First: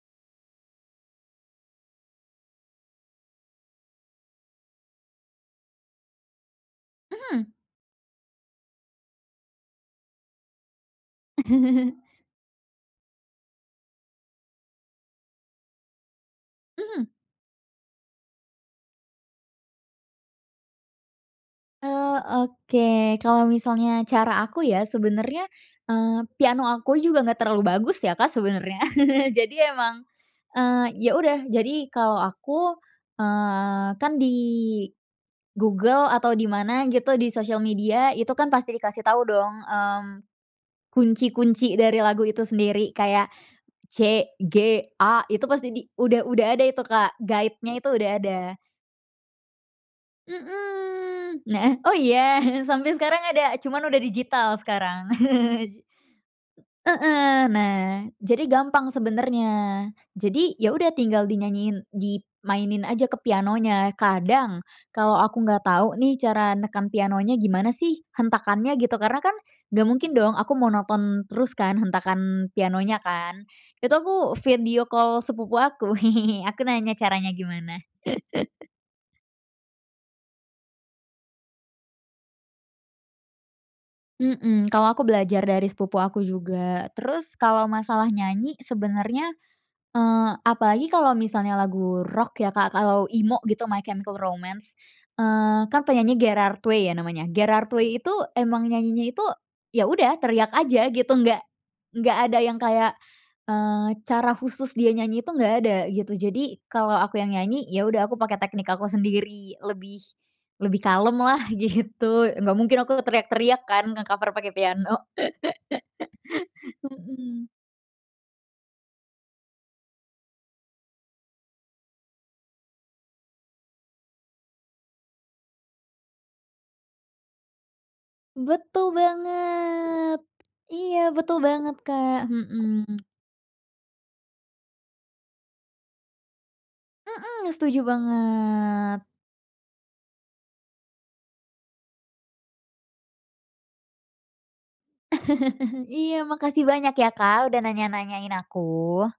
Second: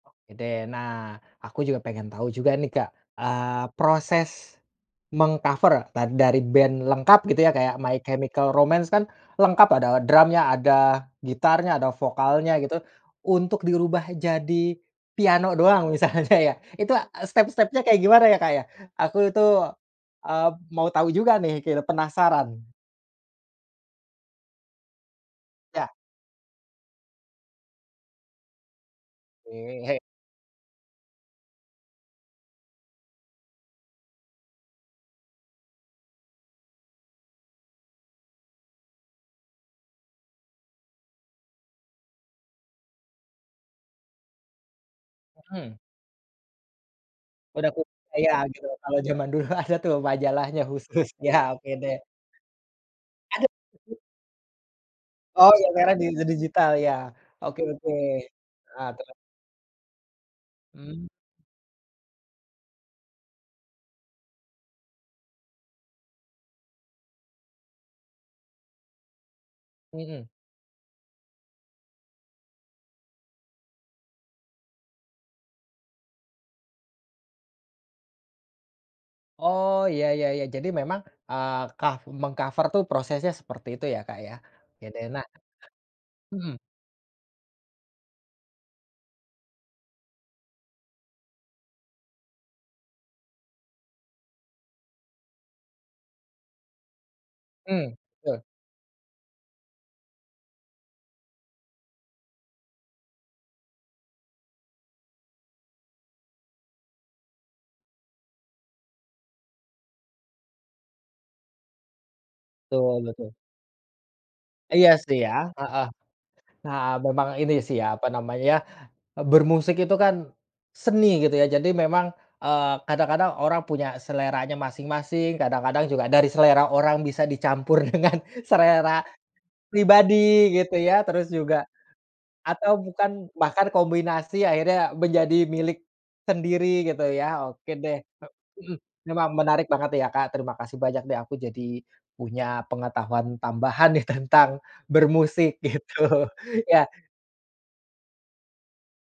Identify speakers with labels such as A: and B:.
A: Oke deh, nah, aku juga pengen tahu juga nih Kak, eee, proses meng-cover ta dari band lengkap gitu ya
B: Mhm.
A: kayak My Chemical Romance kan, lengkap ada drumnya, ada gitarnya, ada vokalnya gitu, untuk dirubah jadi piano doang, misalnya ya, itu,
B: Mhm.
A: eee, step-stepnya kayak gimana ya Kak ya? Aku itu, eee, mau tahu juga nih keru
B: Eee,
A: penasaran.
B: oke. Kalau misalnya cara aku ya sebenernya,
A: Ya.
B: eee, piano aku juga nggak terlalu bagus ya Kak, sebenernya. Jadi
A: Oke.
B: emang, eee, ya udah, jadi kalau aku, eee, kan di Google atau di mana gitu, di sosial media itu kan pasti dikasih tahu dong, mmm, kunci-kunci dari lagu itu sendiri, kayak C-G-A itu pasti
A: Hmm.
B: di udah udah ada itu Kak,
A: Udah
B: guide-nya
A: ku
B: itu udah
A: [unintelligible]
B: ada.
A: gitu, kalau zaman dulu ada tuh majalahnya
B: Mhm.
A: khususnya,
B: Nah,
A: oke
B: oh
A: deh.
B: iya? Sampai sekarang
A: Ada
B: ada, cuman
A: mhm
B: udah digital sekarang.
A: Oh yang merah di digital, ya.
B: Heeh.
A: Oke oke.
B: Nah, jadi
A: Heeh,
B: gampang
A: terus?
B: sebenernya. Jadi ya udah
A: Mmm.
B: tinggal dinyanyiin dimainin aja ke pianonya. Kadang, kalo aku nggak tahu nih cara neken pianonya gimana sih, hentakannya gitu, karena kan nggak mungkin
A: Hmm.
B: dong aku monoton terus kan hentakan pianonya kan, itu aku video call sepupu aku, aku nanya caranya gimana.
A: Oh, ya ya ya. Jadi memang, eee, cov meng-cove tuh prosesnya seperti itu ya Kak, ya?
B: Hmm,
A: Iya
B: kalau
A: deh.
B: aku
A: Nah
B: belajar dari sepupu aku
A: Mhm.
B: juga. Terus kalau masalah nyanyi sebenernya, eee, apalagi kalau misalnya lagu rock ya Kak, kalau emo gitu, My Chemical Romance, eee kan penyanyinya Gerard Way ya namanya, Gerard
A: Mmm.
B: Way itu
A: Betul.
B: emang nyanyinya itu, ya udah teriak aja gitu, nggak nggak ada yang kayak, eee, cara khusus dia nyanyi itu nggak ada, gitu. Jadi kalau aku yang nyanyi, ya udah aku pakai teknik aku sendiri lebih lebih kalem lah, gitu. Nggak mungkin aku
A: Tul betul.
B: teriak-teriak kan, nge-cover pakai
A: Iya
B: piano.
A: sih, ya. Heeh. Nah memang
B: Hmm.
A: ini sih ya, apa namanya, bermusik itu kan seni, gitu ya. Jadi memang, eee, kadang-kadang orang punya seleranya masing-masing, kadang-kadang juga dari selera orang bisa dicampur dengan
B: Betul
A: selera
B: banget.
A: pribadi, gitu
B: Iya,
A: ya. Terus
B: betul
A: juga,
B: banget Kak,
A: atau
B: hmm.
A: bukan bahkan kombinasi akhirnya menjadi milik sendiri, gitu ya.
B: Mhm,
A: Oke
B: setuju
A: deh, eee, mhm,
B: banget.
A: memang menarik banget ya Kak, terima kasih banyak deh, aku jadi punya pengetahuan tambahan nih tentang bermusik,
B: Iya
A: gitu,
B: makasih banyak
A: ya.
B: ya Kak udah nanya-nanyain aku.